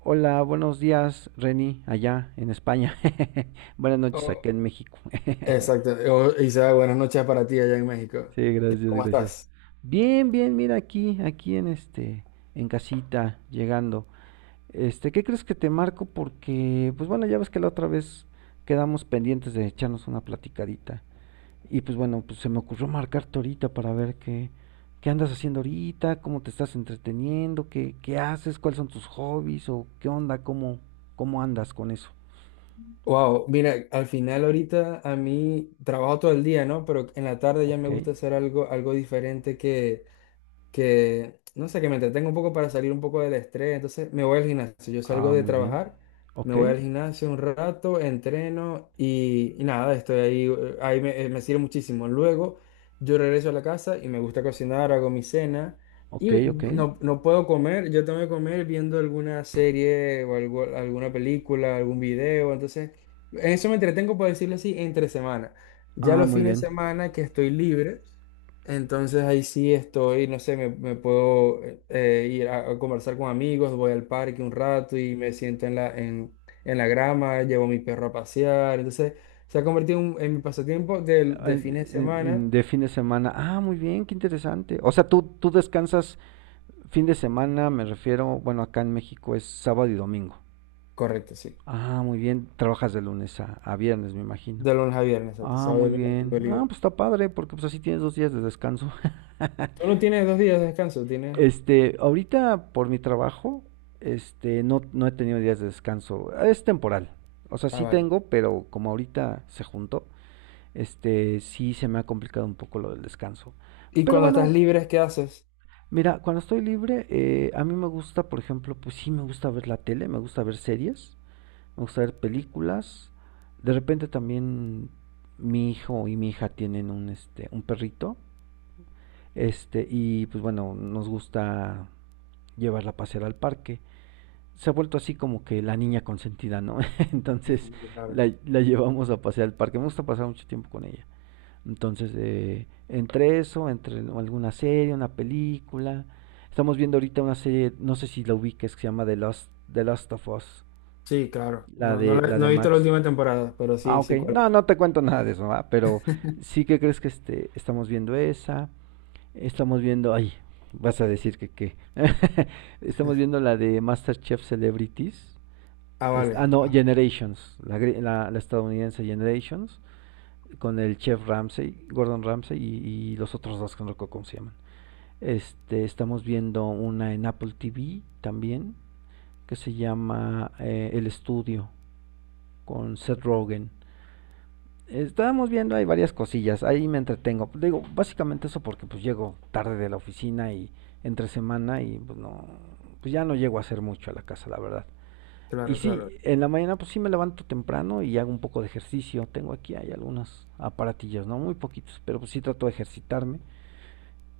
Hola, buenos días, Reni, allá en España. Buenas noches acá Oh, en México. exacto. Oh, Isa, buenas noches para ti allá en México. Sí, gracias, ¿Cómo gracias. estás? Bien, bien, mira aquí en en casita, llegando. Este, ¿qué crees que te marco? Porque, pues bueno, ya ves que la otra vez quedamos pendientes de echarnos una platicadita. Y pues bueno, pues se me ocurrió marcarte ahorita para ver qué andas haciendo ahorita, cómo te estás entreteniendo, qué haces, cuáles son tus hobbies o qué onda, cómo andas con eso. Wow, mira, al final ahorita a mí trabajo todo el día, ¿no? Pero en la tarde ya Ok. me gusta hacer algo, algo diferente que, no sé, que me entretengo un poco para salir un poco del estrés. Entonces me voy al gimnasio. Yo salgo Ah, de muy bien. trabajar, me Ok, voy al gimnasio un rato, entreno y nada, estoy ahí, ahí me sirve muchísimo. Luego yo regreso a la casa y me gusta cocinar, hago mi cena. ok, Y ok. no, no puedo comer, yo tengo que comer viendo alguna serie o alguna película, algún video. Entonces, en eso me entretengo, por decirlo así, entre semana. Ya Ah, los muy fines de bien. semana que estoy libre, entonces ahí sí estoy, no sé, me puedo ir a conversar con amigos, voy al parque un rato y me siento en en la grama, llevo a mi perro a pasear. Entonces se ha convertido en, en mi pasatiempo de fines de En- semana. en- de fin de semana. Ah, muy bien, qué interesante. O sea, tú descansas fin de semana, me refiero, bueno, acá en México es sábado y domingo. Correcto, sí. Ah, muy bien. Trabajas de lunes a viernes, me imagino. De lunes a viernes, exacto. Ah, Sábado y muy domingo lo bien. tengo Ah, libre. pues está padre, porque pues así tienes dos días de descanso. Tú no tienes dos días de descanso, tienes... Este, ahorita por mi trabajo, no, no he tenido días de descanso. Es temporal. O sea, Ah, sí vale. tengo, pero como ahorita se juntó, este, sí se me ha complicado un poco lo del descanso. Y Pero cuando estás bueno, libre, ¿qué haces? mira, cuando estoy libre, a mí me gusta, por ejemplo, pues sí me gusta ver la tele, me gusta ver series, me gusta ver películas. De repente también mi hijo y mi hija tienen un perrito, este, y pues bueno, nos gusta llevarla a pasear al parque. Se ha vuelto así como que la niña consentida, ¿no? Entonces Ujú, claro. la llevamos a pasear al parque. Me gusta pasar mucho tiempo con ella. Entonces, entre eso, entre alguna serie, una película. Estamos viendo ahorita una serie, no sé si la ubiques, que se llama The Last of Us, Sí, claro. No, no, la de no he visto la Max. última temporada, pero Ah, sí, ok. sí, cuál es. No, no te cuento nada de eso, ¿va? Pero sí que crees que estamos viendo esa. Estamos viendo, ay, vas a decir que qué. Estamos viendo la de MasterChef Celebrities. Ah, vale. No, Ah, Generations, la estadounidense Generations con el chef Ramsay Gordon Ramsay y los otros dos que no recuerdo cómo se llaman. Este, estamos viendo una en Apple TV también que se llama El Estudio con Seth ok. Rogen. Estábamos viendo hay varias cosillas, ahí me entretengo. Digo, básicamente eso porque pues llego tarde de la oficina y entre semana y pues ya no llego a hacer mucho a la casa, la verdad. Y Claro, claro. sí, en la mañana pues sí me levanto temprano y hago un poco de ejercicio. Tengo aquí, hay algunos aparatillos, ¿no? Muy poquitos, pero pues sí trato de ejercitarme.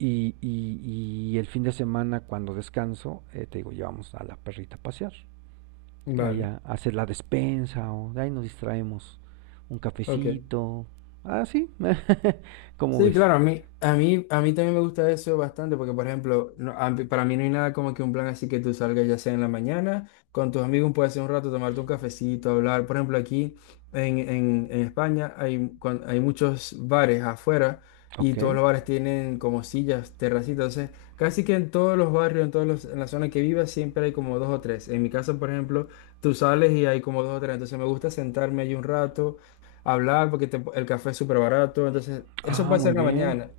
Y el fin de semana cuando descanso, te digo, llevamos a la perrita a pasear. Vale. Allá a hacer la despensa o de ahí nos distraemos. Un Ok. cafecito. Ah, sí. ¿Cómo Sí, ves? claro, a mí también me gusta eso bastante porque, por ejemplo, para mí no hay nada como que un plan así que tú salgas ya sea en la mañana, con tus amigos puedes hacer un rato, tomarte un cafecito, hablar. Por ejemplo, aquí en España hay, hay muchos bares afuera y Ok. todos los bares tienen como sillas, terracitas. Entonces, casi que en todos los barrios, en la zona que vivas, siempre hay como dos o tres. En mi casa, por ejemplo, tú sales y hay como dos o tres. Entonces, me gusta sentarme allí un rato hablar porque el café es súper barato. Entonces, eso Ah, puede ser muy en la bien. mañana.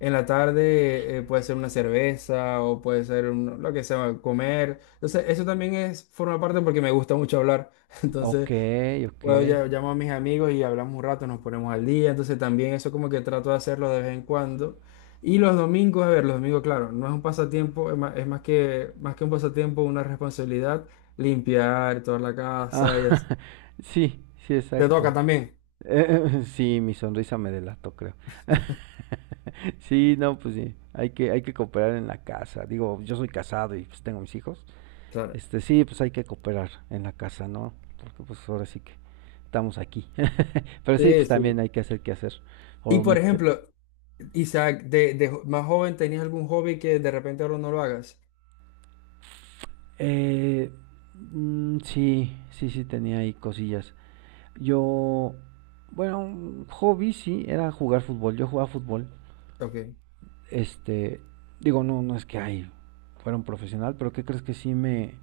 En la tarde puede ser una cerveza o puede ser lo que sea, comer. Entonces, eso también es, forma parte porque me gusta mucho hablar. Ok, Entonces, ok. puedo ya, llamo a mis amigos y hablamos un rato, nos ponemos al día. Entonces, también eso como que trato de hacerlo de vez en cuando. Y los domingos, a ver, los domingos, claro, no es un pasatiempo, es más, más que un pasatiempo, una responsabilidad, limpiar toda la Ah, casa y así. sí, sí, Te exacto. toca también. Sí, mi sonrisa me delató, creo. Sí, no, pues sí, hay que cooperar en la casa. Digo, yo soy casado y pues tengo mis hijos. Claro. Este, sí, pues hay que cooperar en la casa, ¿no? Porque pues ahora sí que estamos aquí. Pero sí, Sí, pues también sí. hay que hacer qué hacer. Y O por meter... ejemplo, Isaac, más joven, ¿tenías algún hobby que de repente ahora no lo hagas? Eh, sí, sí tenía ahí cosillas. Yo, bueno, un hobby sí, era jugar fútbol. Yo jugaba fútbol. Ok, Este, digo, no, no es que ay, fuera un profesional, pero ¿qué crees que sí me,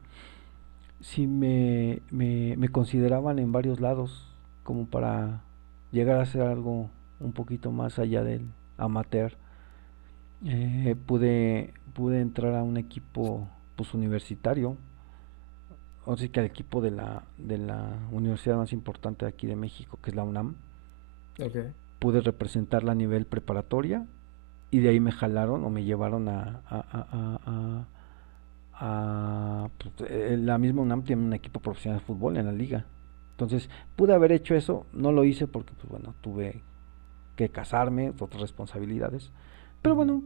sí me, me, me consideraban en varios lados como para llegar a hacer algo un poquito más allá del amateur. Pude entrar a un equipo pues universitario, o sea que al equipo de la universidad más importante de aquí de México, que es la UNAM, ok. pude representarla a nivel preparatoria y de ahí me jalaron o me llevaron a Ah, pues, la misma UNAM tiene un equipo profesional de fútbol en la liga. Entonces, pude haber hecho eso, no lo hice porque, pues bueno, tuve que casarme, otras responsabilidades. Pero Ujú. bueno,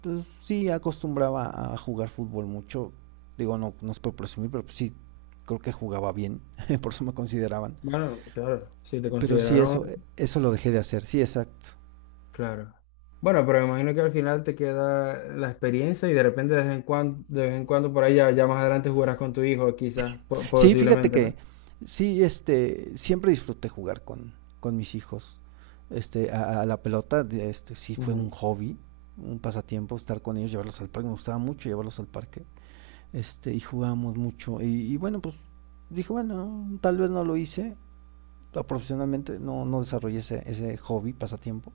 pues, sí acostumbraba a jugar fútbol mucho. Digo, no, no es por presumir, pero pues, sí creo que jugaba bien, por eso me consideraban. Bueno, claro, si te Pero sí, consideraron, eso, eso lo dejé de hacer, sí, exacto. claro. Bueno, pero me imagino que al final te queda la experiencia y de repente de vez en cuando por ahí ya, ya más adelante jugarás con tu hijo, quizás, Sí, fíjate posiblemente, que sí, este, siempre disfruté jugar con mis hijos. A la pelota, sí fue un ¿no? hobby, un pasatiempo estar con ellos, llevarlos al parque. Me gustaba mucho llevarlos al parque. Este, y jugábamos mucho. Y bueno, pues dije, bueno, tal vez no lo hice profesionalmente, no, no desarrollé ese hobby, pasatiempo.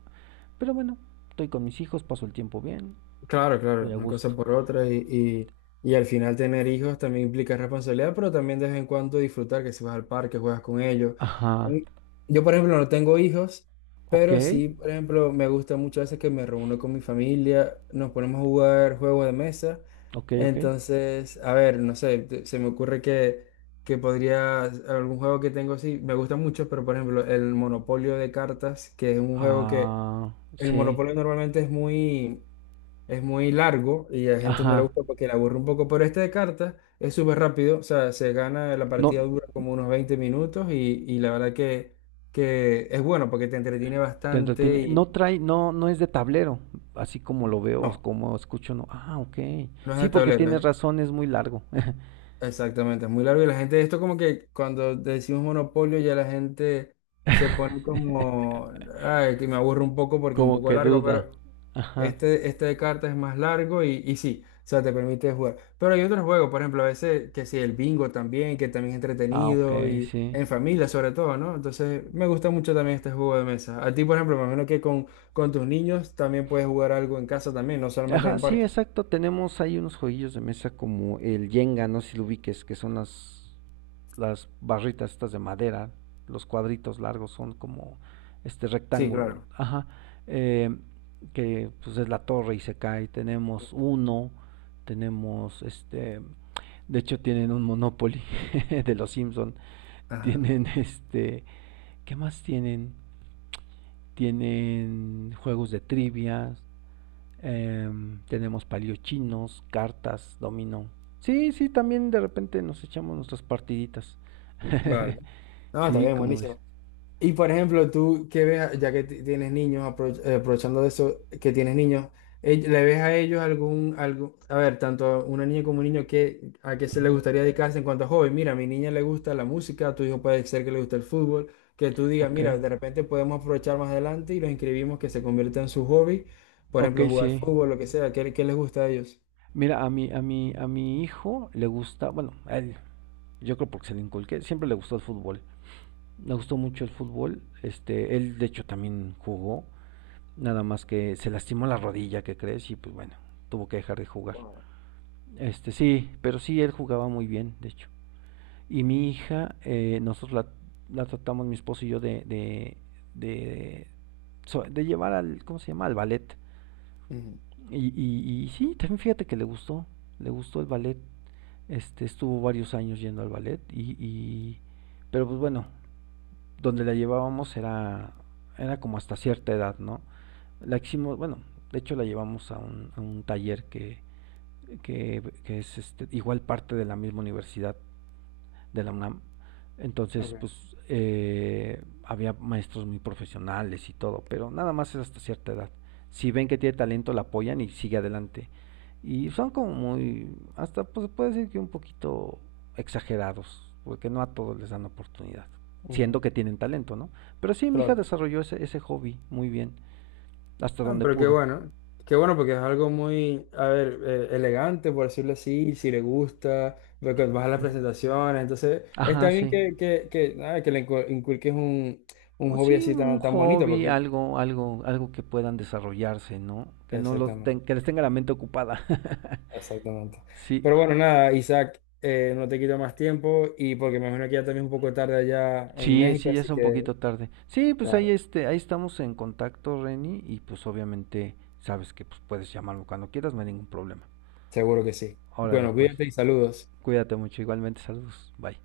Pero bueno, estoy con mis hijos, paso el tiempo bien, Claro, claro, estoy a una cosa gusto. por otra y al final tener hijos también implica responsabilidad, pero también de vez en cuando disfrutar, que si vas al parque, juegas con ellos. A Ajá. mí- Yo, por ejemplo, no tengo hijos, Ok, pero sí, por ejemplo, me gusta mucho veces que me reúno con mi familia, nos ponemos a jugar juegos de mesa. ok, ok. Entonces, a ver, no sé, se me ocurre que podría, algún juego que tengo, sí, me gusta mucho, pero por ejemplo, el Monopolio de cartas, que es un juego que, Ah, el sí. Monopolio normalmente es muy largo y a la gente no le Ajá. gusta porque le aburre un poco, pero este de cartas es súper rápido, o sea, se gana, la partida No dura como unos 20 minutos y la verdad que es bueno porque te entretiene te bastante entretiene, y no trae, no es de tablero, así como lo veo, o no, como escucho, no, ah, ok, no es sí, de porque tablero, tienes razón, es muy largo, exactamente, es muy largo y la gente, esto como que cuando decimos monopolio ya la gente se pone como, ay, que me aburre un poco porque es un como poco que largo, duda, pero... ajá, Este de cartas es más largo y sí, o sea, te permite jugar. Pero hay otros juegos, por ejemplo, a veces que sí, el bingo también, que también es ah, ok, entretenido y sí, en familia sobre todo, ¿no? Entonces, me gusta mucho también este juego de mesa. A ti, por ejemplo, me imagino con tus niños también puedes jugar algo en casa también, no solamente en ajá, el sí, parque. exacto, tenemos ahí unos jueguillos de mesa como el Jenga, no sé si lo ubiques, que son las barritas estas de madera, los cuadritos largos son como este Sí, rectángulo, claro. ajá, eh, que pues es la torre y se cae. Tenemos uno, tenemos este, de hecho tienen un Monopoly de los Simpson, Ajá. tienen este, ¿qué más tienen? Tienen juegos de trivia eh, tenemos paliochinos, cartas, dominó. Sí, sí, también de repente nos echamos nuestras partiditas. Vale. No, está Sí, bien, como ves. buenísimo. Y por ejemplo, tú que ves, ya que tienes niños, aprovechando de eso, que tienes niños, ¿le ves a ellos algún, algo, a ver, tanto a una niña como un niño, que, a qué se le Ujú. gustaría dedicarse en cuanto a hobby? Mira, a mi niña le gusta la música, a tu hijo puede ser que le guste el fútbol, que tú digas, Ok, mira, de repente podemos aprovechar más adelante y los inscribimos que se convierta en su hobby, por ok, ejemplo, jugar sí. fútbol, lo que sea, ¿qué, qué les gusta a ellos? Mira, a mi hijo le gusta, bueno, a él, yo creo porque se le inculqué, siempre le gustó el fútbol. Le gustó mucho el fútbol. Este, él de hecho también jugó, nada más que se lastimó la rodilla, ¿qué crees? Y pues bueno, tuvo que dejar de jugar. Wow. Este, sí, pero sí, él jugaba muy bien, de hecho. Y mi hija, la tratamos, mi esposo y yo, de, de llevar al, ¿cómo se llama? Al ballet. Ujú, Y sí, también fíjate que le gustó el ballet. Este, estuvo varios años yendo al ballet pero pues bueno, donde la llevábamos era como hasta cierta edad, ¿no? La hicimos, bueno, de hecho la llevamos a un taller que es este, igual parte de la misma universidad de la UNAM. Entonces, ok, pues había maestros muy profesionales y todo, pero nada más es hasta cierta edad. Si ven que tiene talento, la apoyan y sigue adelante. Y son como muy, hasta pues puede decir que un poquito exagerados, porque no a todos les dan oportunidad, siendo ujú, que tienen talento, ¿no? Pero sí, mi hija claro. desarrolló ese hobby muy bien, hasta Ah, donde pero pudo. Qué bueno porque es algo muy, a ver, elegante, por decirlo así, si le gusta, porque vas a las presentaciones, entonces Ajá, está bien sí. Que, nada, que inculques un O hobby sí, así un tan, tan bonito, hobby, porque algo que puedan desarrollarse, ¿no? Que no los exactamente, ten- que les tenga la mente ocupada. exactamente. Sí, Pero bueno, nada, Isaac, no te quito más tiempo y porque me imagino que ya también es un poco tarde allá en México, sí, ya así es un que, poquito tarde. Sí, pues ahí claro, este, ahí estamos en contacto, Reni, y pues obviamente sabes que pues puedes llamarlo cuando quieras, no hay ningún problema. seguro que sí. Órale, Bueno, pues. cuídate y saludos. Cuídate mucho, igualmente, saludos. Bye.